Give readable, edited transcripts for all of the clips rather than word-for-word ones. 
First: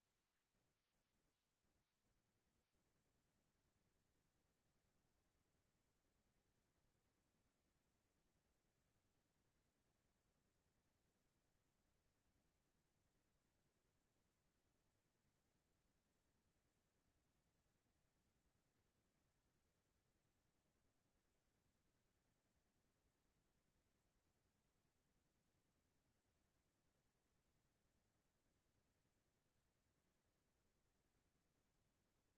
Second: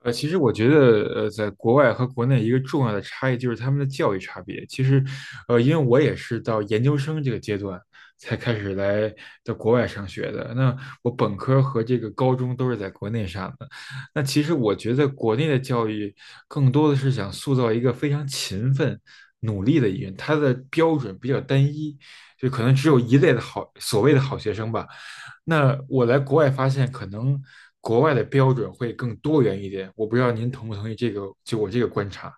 其实我觉得，在国外和国内一个重要的差异就是他们的教育差别。其实，因为我也是到研究生这个阶段才开始来到国外上学的。那我本科和这个高中都是在国内上的。那其实我觉得国内的教育更多的是想塑造一个非常勤奋、努力的一个人，他的标准比较单一，就可能只有一类的好，所谓的好学生吧。那我来国外发现，可能国外的标准会更多元一点。我不知道您同不同意这个，就我这个观察。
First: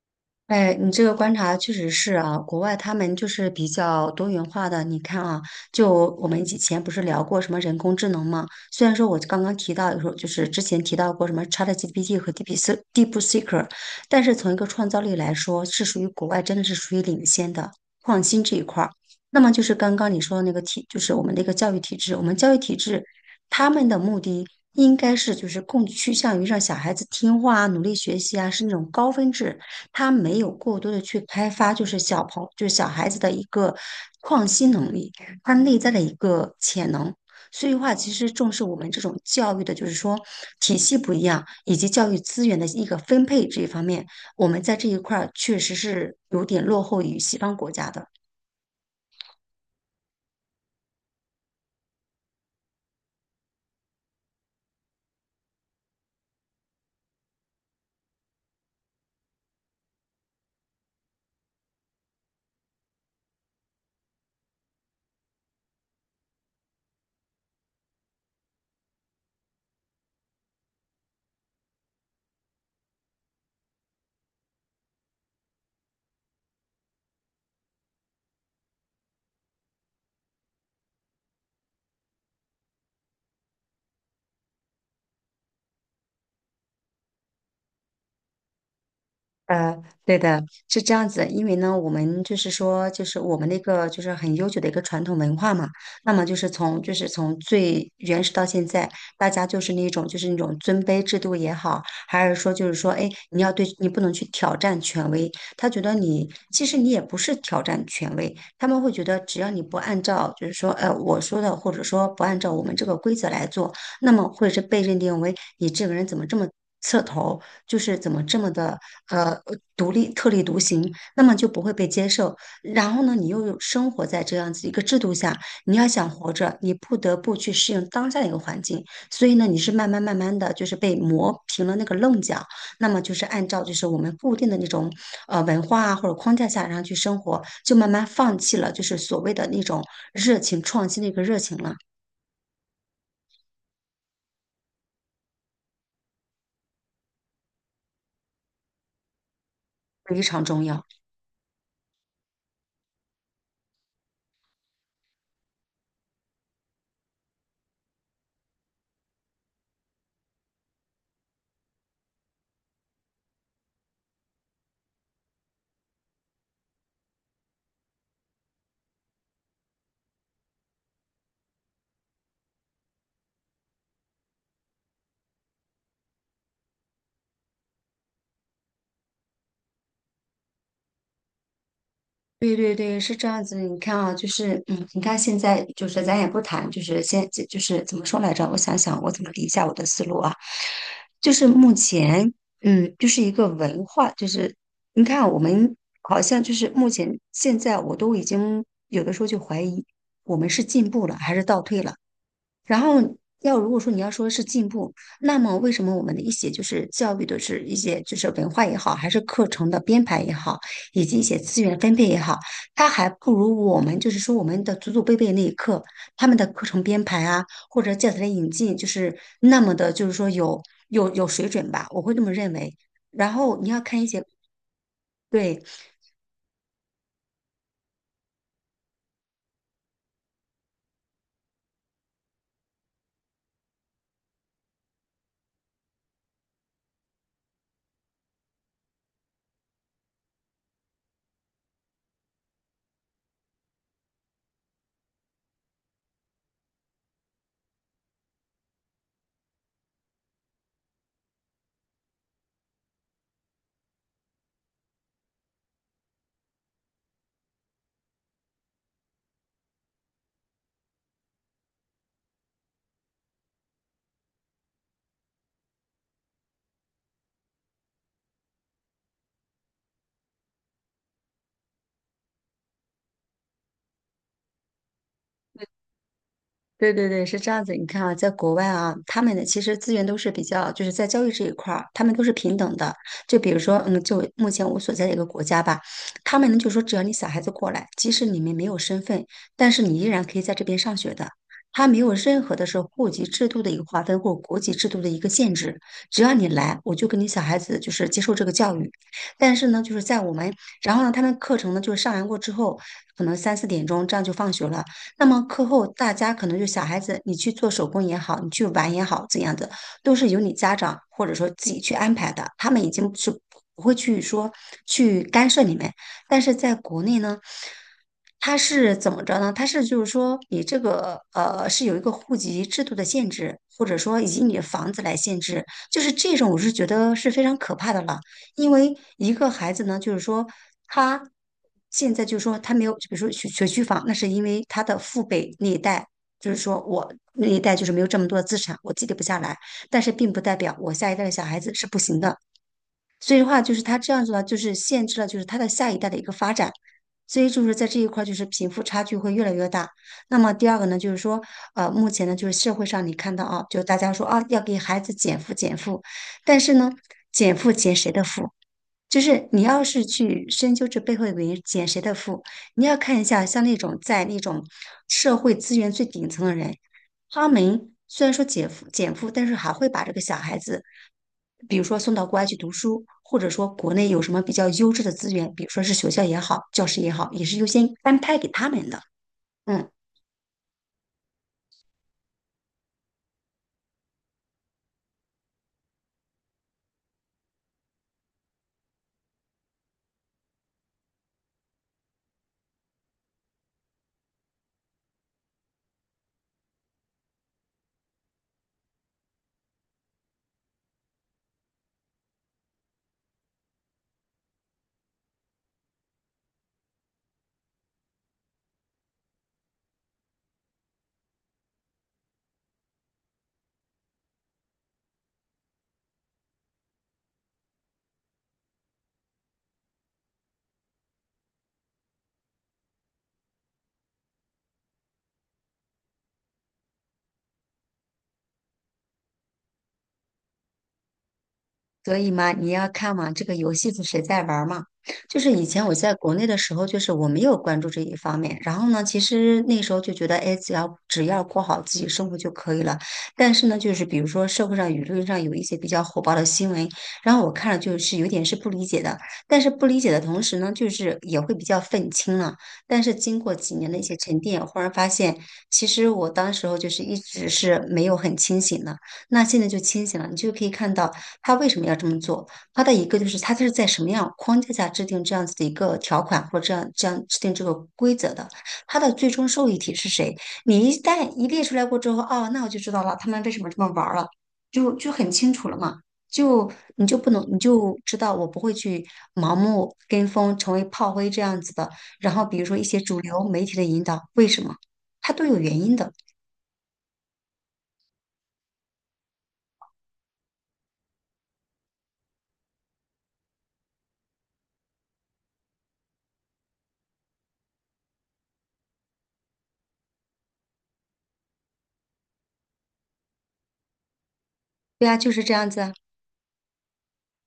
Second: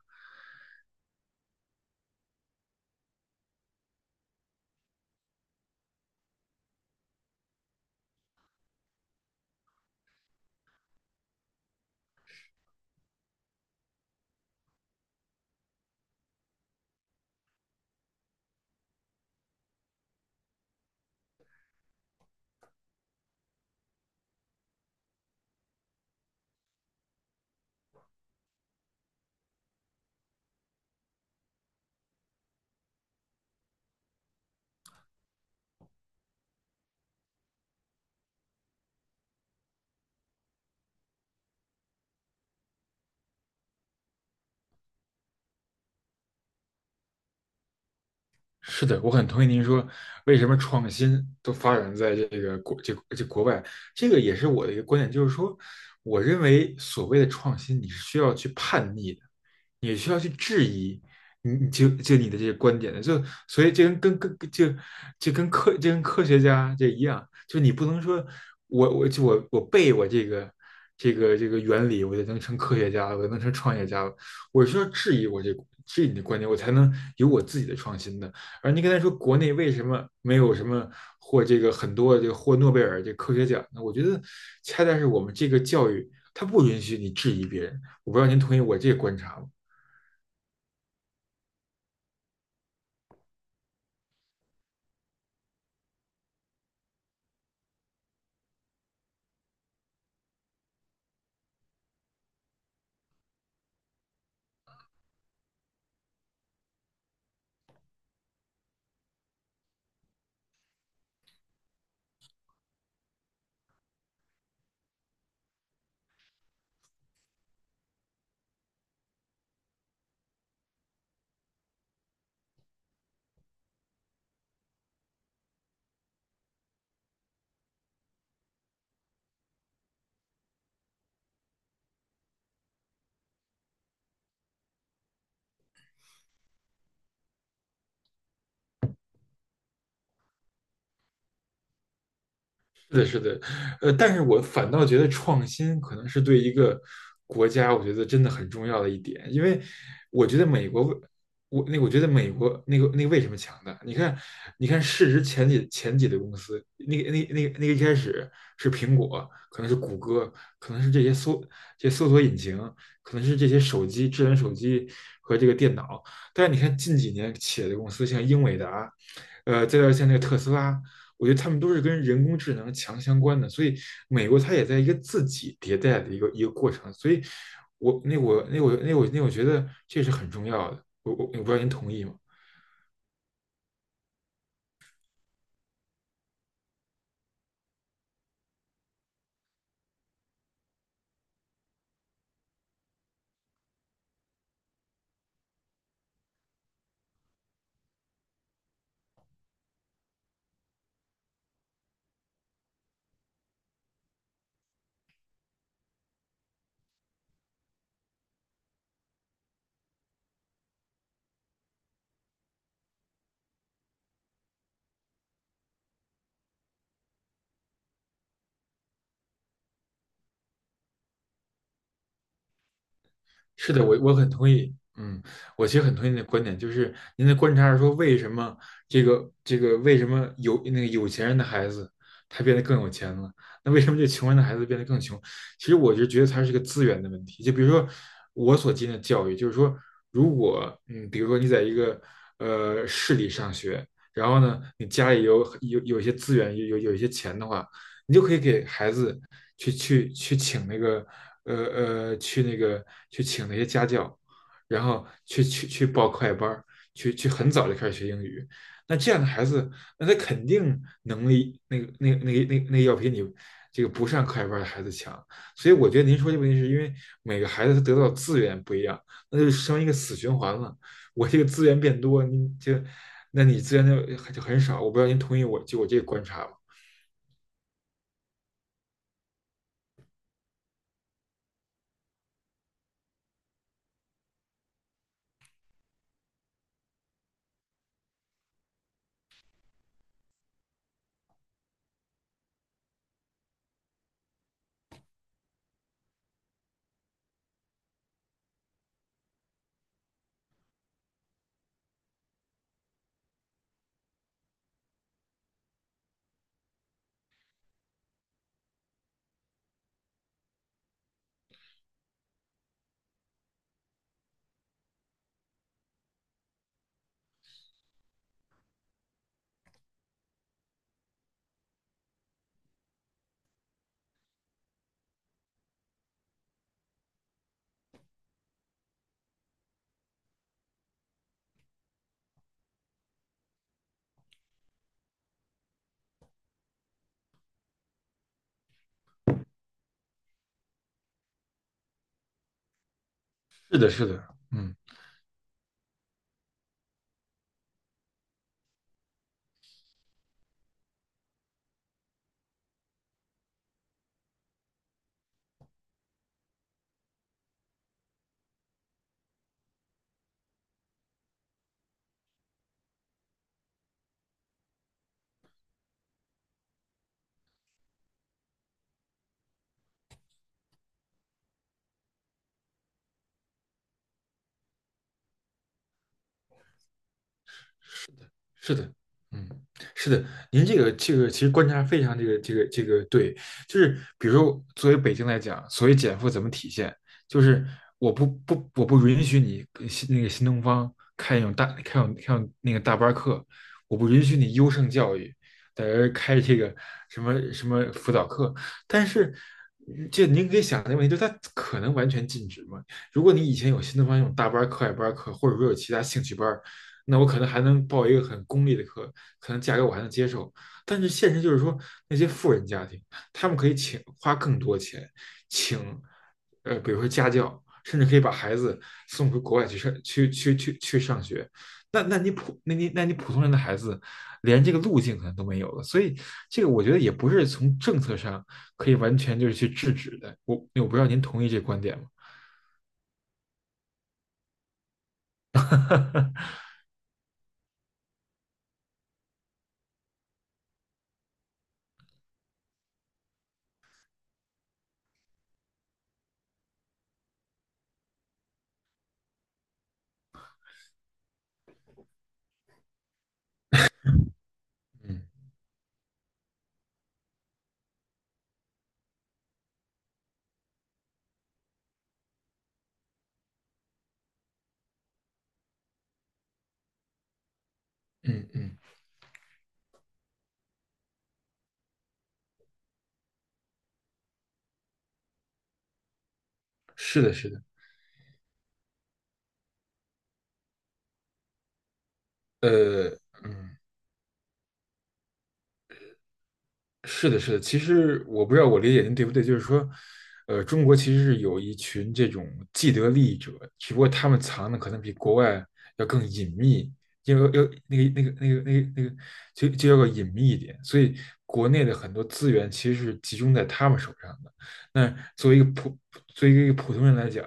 哎，你这个观察确实是啊，国外他们就是比较多元化的。你看啊，就我们以前不是聊过什么人工智能吗？虽然说我刚刚提到，有时候就是之前提到过什么 ChatGPT 和 DeepSeek，但是从一个创造力来说，是属于国外真的是属于领先的创新这一块儿。那么就是刚刚你说的那个体，就是我们的一个教育体制，我们教育体制他们的目的应该是就是更趋向于让小孩子听话啊，努力学习啊，是那种高分制。他没有过多的去开发，就是小孩子的一个创新能力，他内在的一个潜能。所以话，其实重视我们这种教育的，就是说体系不一样，以及教育资源的一个分配这一方面，我们在这一块儿确实是有点落后于西方国家的。是的，我很同意您说，为什么创新都发展在国外，这个也是我的一个观点，就是说，我认为所谓的创新，你是需要去叛逆的，你需要去质疑你你就就你的这些观点的，就所以这跟跟跟就就跟科这跟科学家这一样，就你不能说我我就我我背我这个原理，我就能成科学家了，我就能成创业家了，我需要质疑你的观点，我才能有我自己的创新的。而您刚才说国内为什么没有什么获这个很多这个获诺贝尔这科学奖呢？我觉得恰恰是我们这个教育它不允许你质疑别人。我不知道您同意我这个观察吗？呃，对的，是这样子，因为呢，我们就是说，就是我们那个就是很悠久的一个传统文化嘛，那么就是从最原始到现在，大家就是那种尊卑制度也好，还是说就是说，哎，你要对你不能去挑战权威，他觉得你其实你也不是挑战权威，他们会觉得只要你不按照就是说我说的，或者说不按照我们这个规则来做，那么会是被认定为你这个人怎么这么。刺头，就是怎么这么的呃独立特立独行，那么就不会被接受。然后呢，你又有生活在这样子一个制度下，你要想活着，你不得不去适应当下的一个环境。所以呢，你是慢慢慢慢的就是被磨平了那个棱角，那么就是按照就是我们固定的那种文化啊或者框架下，然后去生活，就慢慢放弃了就是所谓的那种热情创新的一个热情了，是的，是的，但是我反倒觉得创新可能是对一个国家，我觉得真的很重要的一点，因为非我觉常得重美要。国为，我那个我觉得美国为什么强大？你看,市值前几的公司，一开始是苹果，可能是谷歌，可能是这些搜索引擎，可能是这些手机智能手机和这个电脑，但是你看近几年企业的公司，像英伟达，再到像那个特斯拉。我觉得他们都是跟人工智能强相关的，所以美国它也在一个自己迭代的一个过程，所以我觉得这是很重要的，我不知道您同意吗？对对对，是这样子。你看啊，就是嗯，你看现在就是咱也不谈，就是先就是怎么说来着？我想想，我怎么理一下我的思路啊？就是目前，嗯，就是一个文化，就是你看啊我们好像就是目前现在，我都已经有的时候就怀疑我们是进步了还是倒退了。然后要如果说你要说是进步，那么为什么我们的一些就是教育的是一些就是文化也好，还是课程的编排也好，以及一些资源分配也好，它还不如我们就是说我们的祖祖辈辈那一刻他们的课程编排啊，或者教材的引进，就是那么的，就是说有水准吧，我会这么认为。然后你是要的，我看一我些。很同意。嗯，对，我其实很同意你的观点，就是您的观察是说，为什么为什么有那个有钱人的孩子他变得更有钱了？那为什么这穷人的孩子变得更穷？其实我就觉得它是个资源的问题。就比如说我所经历的教育，就是说，如果比如说你在一个市里上学，然后呢，你家里有一些资源，有一些钱的话，你就可以给孩子去去去请那个呃呃去那个去请那些家教，然后去报课外班很早就开始学英语。那这样的孩子，那他肯定能力要比你这个不上课外班的孩子强。所以我觉得您说这个问题是因为每个孩子他得到资源不一样，那就成一个死循环了。我这个资源变多，你就那你资源就很少。我不知道您同意我这个观察吗？对对对，是这样子。你看啊，在国外啊，他们的其实资源都是比较，就是在教育这一块儿，他们都是平等的。就比如说，嗯，就目前我所在的一个国家吧，他们呢就说，只要你小孩子过来，即使你们没有身份，但是你依然可以在这边上学的。他没有任何的是户籍制度的一个划分或国籍制度的一个限制，只要你来，我就跟你小孩子就是接受这个教育。但是呢，就是在我们，然后呢，他们课程呢就是上完过之后，可能三四点钟这样就放学了。那么课后大家可能就小孩子，你去做手工也好，你去玩也好，怎样的都是由你家长或者说自己去安排的，他们已经是不会去说去干涉你们。但是在国内呢，它是怎么着呢？它是就是说，你这个是有一个户籍制度的限制，或者说以及你的房子来限制，就是这种我是觉得是非常可怕的了。因为一个孩子呢，就是说他现在就是说他没有，比如说学学区房，那是因为他的父辈那一代，就是说我那一代就是没有这么多的资产，我积累不下来，但是并不代表我下一代的小孩子是不行的。所以的话，就是是的，他是这的，样子呢，就是嗯。限制了就是他的下一代的一个发展，所以就是在这一块儿就是贫富差距会越来越大。那么第二个呢，就是说，目前呢就是社会上你看到啊，就大家说啊要给孩子减负减负，但是呢，减负减谁的负？就是你要是去深究这背后的原因，减谁的负，你要看一下，像那种在那种社会资源最顶层的人，他们虽然说减负减负，但是还会把这个小孩子，比如说送到国外去读书，或者说国内有什么比较优质的资源，比如说是学校也好，教师也好，也是优先安排给他是们的，的。嗯，嗯。是的，您这个其实观察非常对，就是比如说作为北京来讲，所谓减负怎么体现，就是我不允许你跟新东方开那种大班课，我不允许你优胜教育在这儿开这个什么什么辅导课，但是这您可以想的问题就他可能完全禁止吗？如果你以前有新东方那种大班课、外班课，或者说有其他兴趣班，那我可能还能报一个很功利的课，可能价格我还能接受。但是现实就是说，那些富人家庭，他们可以请花更多钱，请比如说家教，甚至可以把孩子送回国外去上去去去去上学。那你普通人的孩子，连这个路径可能都没有了。所以这个我觉得也不是从政策上可以完全就是去制止的。我不知道您同意这个观点吗？所以嘛，你要看嘛，这个游戏是谁在玩儿嘛？就是以前我在国内的 时候，就是我没有关注这一方面。然后呢，其实那时候就觉得，哎，只要过好自己生活就可以了。但是呢，就是比如说社会上舆论上有一些比较火爆的新闻，然后我看了就是有点是不理解的。但是不理解的同时呢，就是也会比较愤青了。但是经过几年的一些沉淀，忽然发现，嗯其实我当时候就是一直是没有很清醒的。那现在就清醒了，你就可以看到。他为什么要这么做？他的一个就是他是在什么样框架下制定这样子的一个条款，或者这样制定这个规则的？嗯嗯，他的最终受益体是谁？你一旦一列出来过之后，哦，那我就知道了，他们为什么这么玩了，就很清楚了嘛。就你就是不的，能，是你的。就知道我不会去盲目跟风，成为炮灰这样子的。然后比如说一些呃，主流媒体嗯，的引导，为什么？它都有原因的。是的，是的。其实我不知道我理解您对不对，就是说，中国其实是有一群这种既得利益者，只不过他们藏的可能比国外要更隐秘，要要那个那个那个那个那个，就就要个隐秘一点。所以国内的很多资源其实是集中在他们手上的。对啊，那就是作这为一个样子啊。普，作为一个普通人来讲，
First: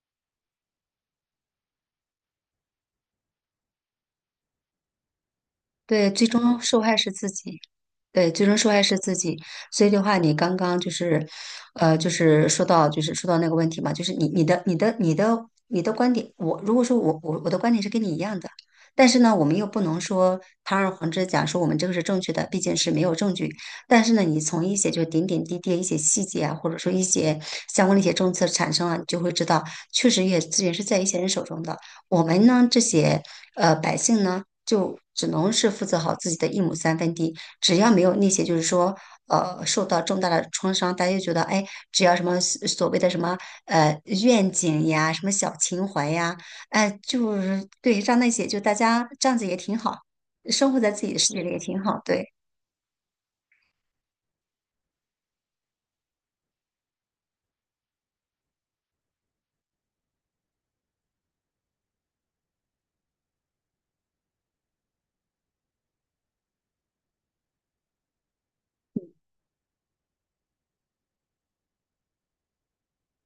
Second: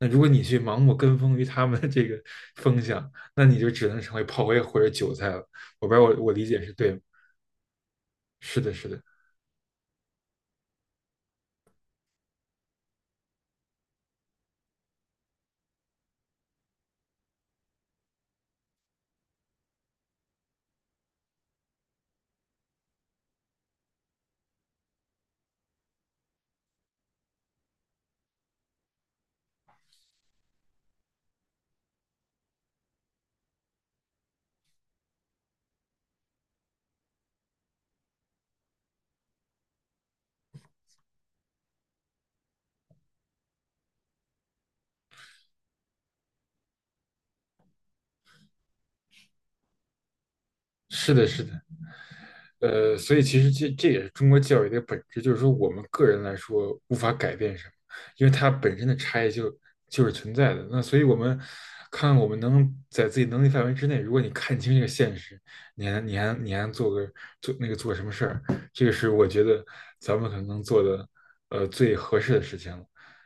那如果你去盲目跟风于他们的这个风向，那你就只能成为炮灰或者韭菜了。我不知道对，我最我理终解是受对害吗？是自己。对，最终是受的，害是是的，自己。所以的话，你刚刚就是，就是说到那个问题嘛，就是你的观点，我如果说我的观点是跟你一样的，但是呢，我们又不能说堂而皇之讲说我们这个是正确的，毕竟是没有证据。但是呢，你从一些就点点滴滴的一些细节啊，或者说一些相关的一些政策产生了，你就会知道，确实也资源是在一些人手中的。我们呢，这些百姓呢。就只能是负责好自己的一亩三分地。只要没有那些，就是说，受到重大的创伤，大家就觉得，哎，只要什么所谓的什么愿景呀，什么小情怀呀，哎，就是对，让那些就大家这样子也挺好，生活在自己是的的，世界是里的，也挺好。对，所以其实这也是中国教育的本质，就是说我们个人来说无法改变什么，因为它本身的差异就是存在的。那所以我们看我们能在自己能力范围之内，如果你看清这个现实，你还做个做那个做什么事儿，这个是我觉得咱们可能能做的最合适的事情了。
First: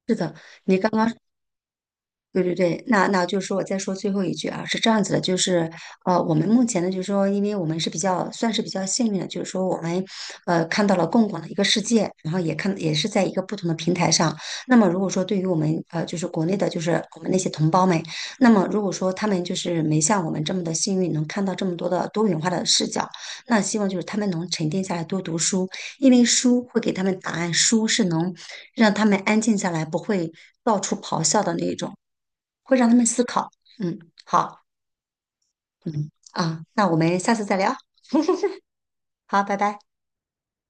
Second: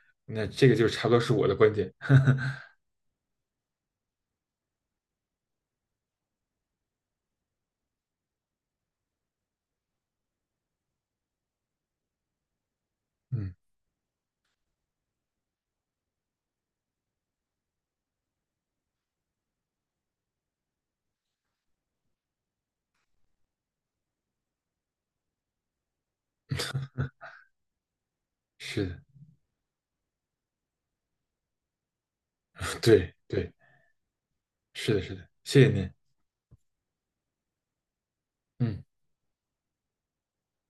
是的，那这个你就刚差不刚多是我的观点。对对 对，那就是说我再说最后一句啊，是这样子的，就是我们目前呢，就是说，因为我们是比较算是比较幸运的，就是说我们看到了更广的一个世界，然后也看也是在一个嗯，不同的平台上。那么如果说对于我们就是国内的，就是我们那些同胞们，那么如果说他们就是没像我们这么的幸运，能看到这么多的多元化的视角，那希望就是他们能沉淀下来多读书，因为书会给他们答案，书是能是让的，他们安静下来，不会到处咆哮的那种。会 让他们对思考。对，嗯，好是的，是的，谢谢您。啊，那我们下次再聊。嗯。好，拜拜。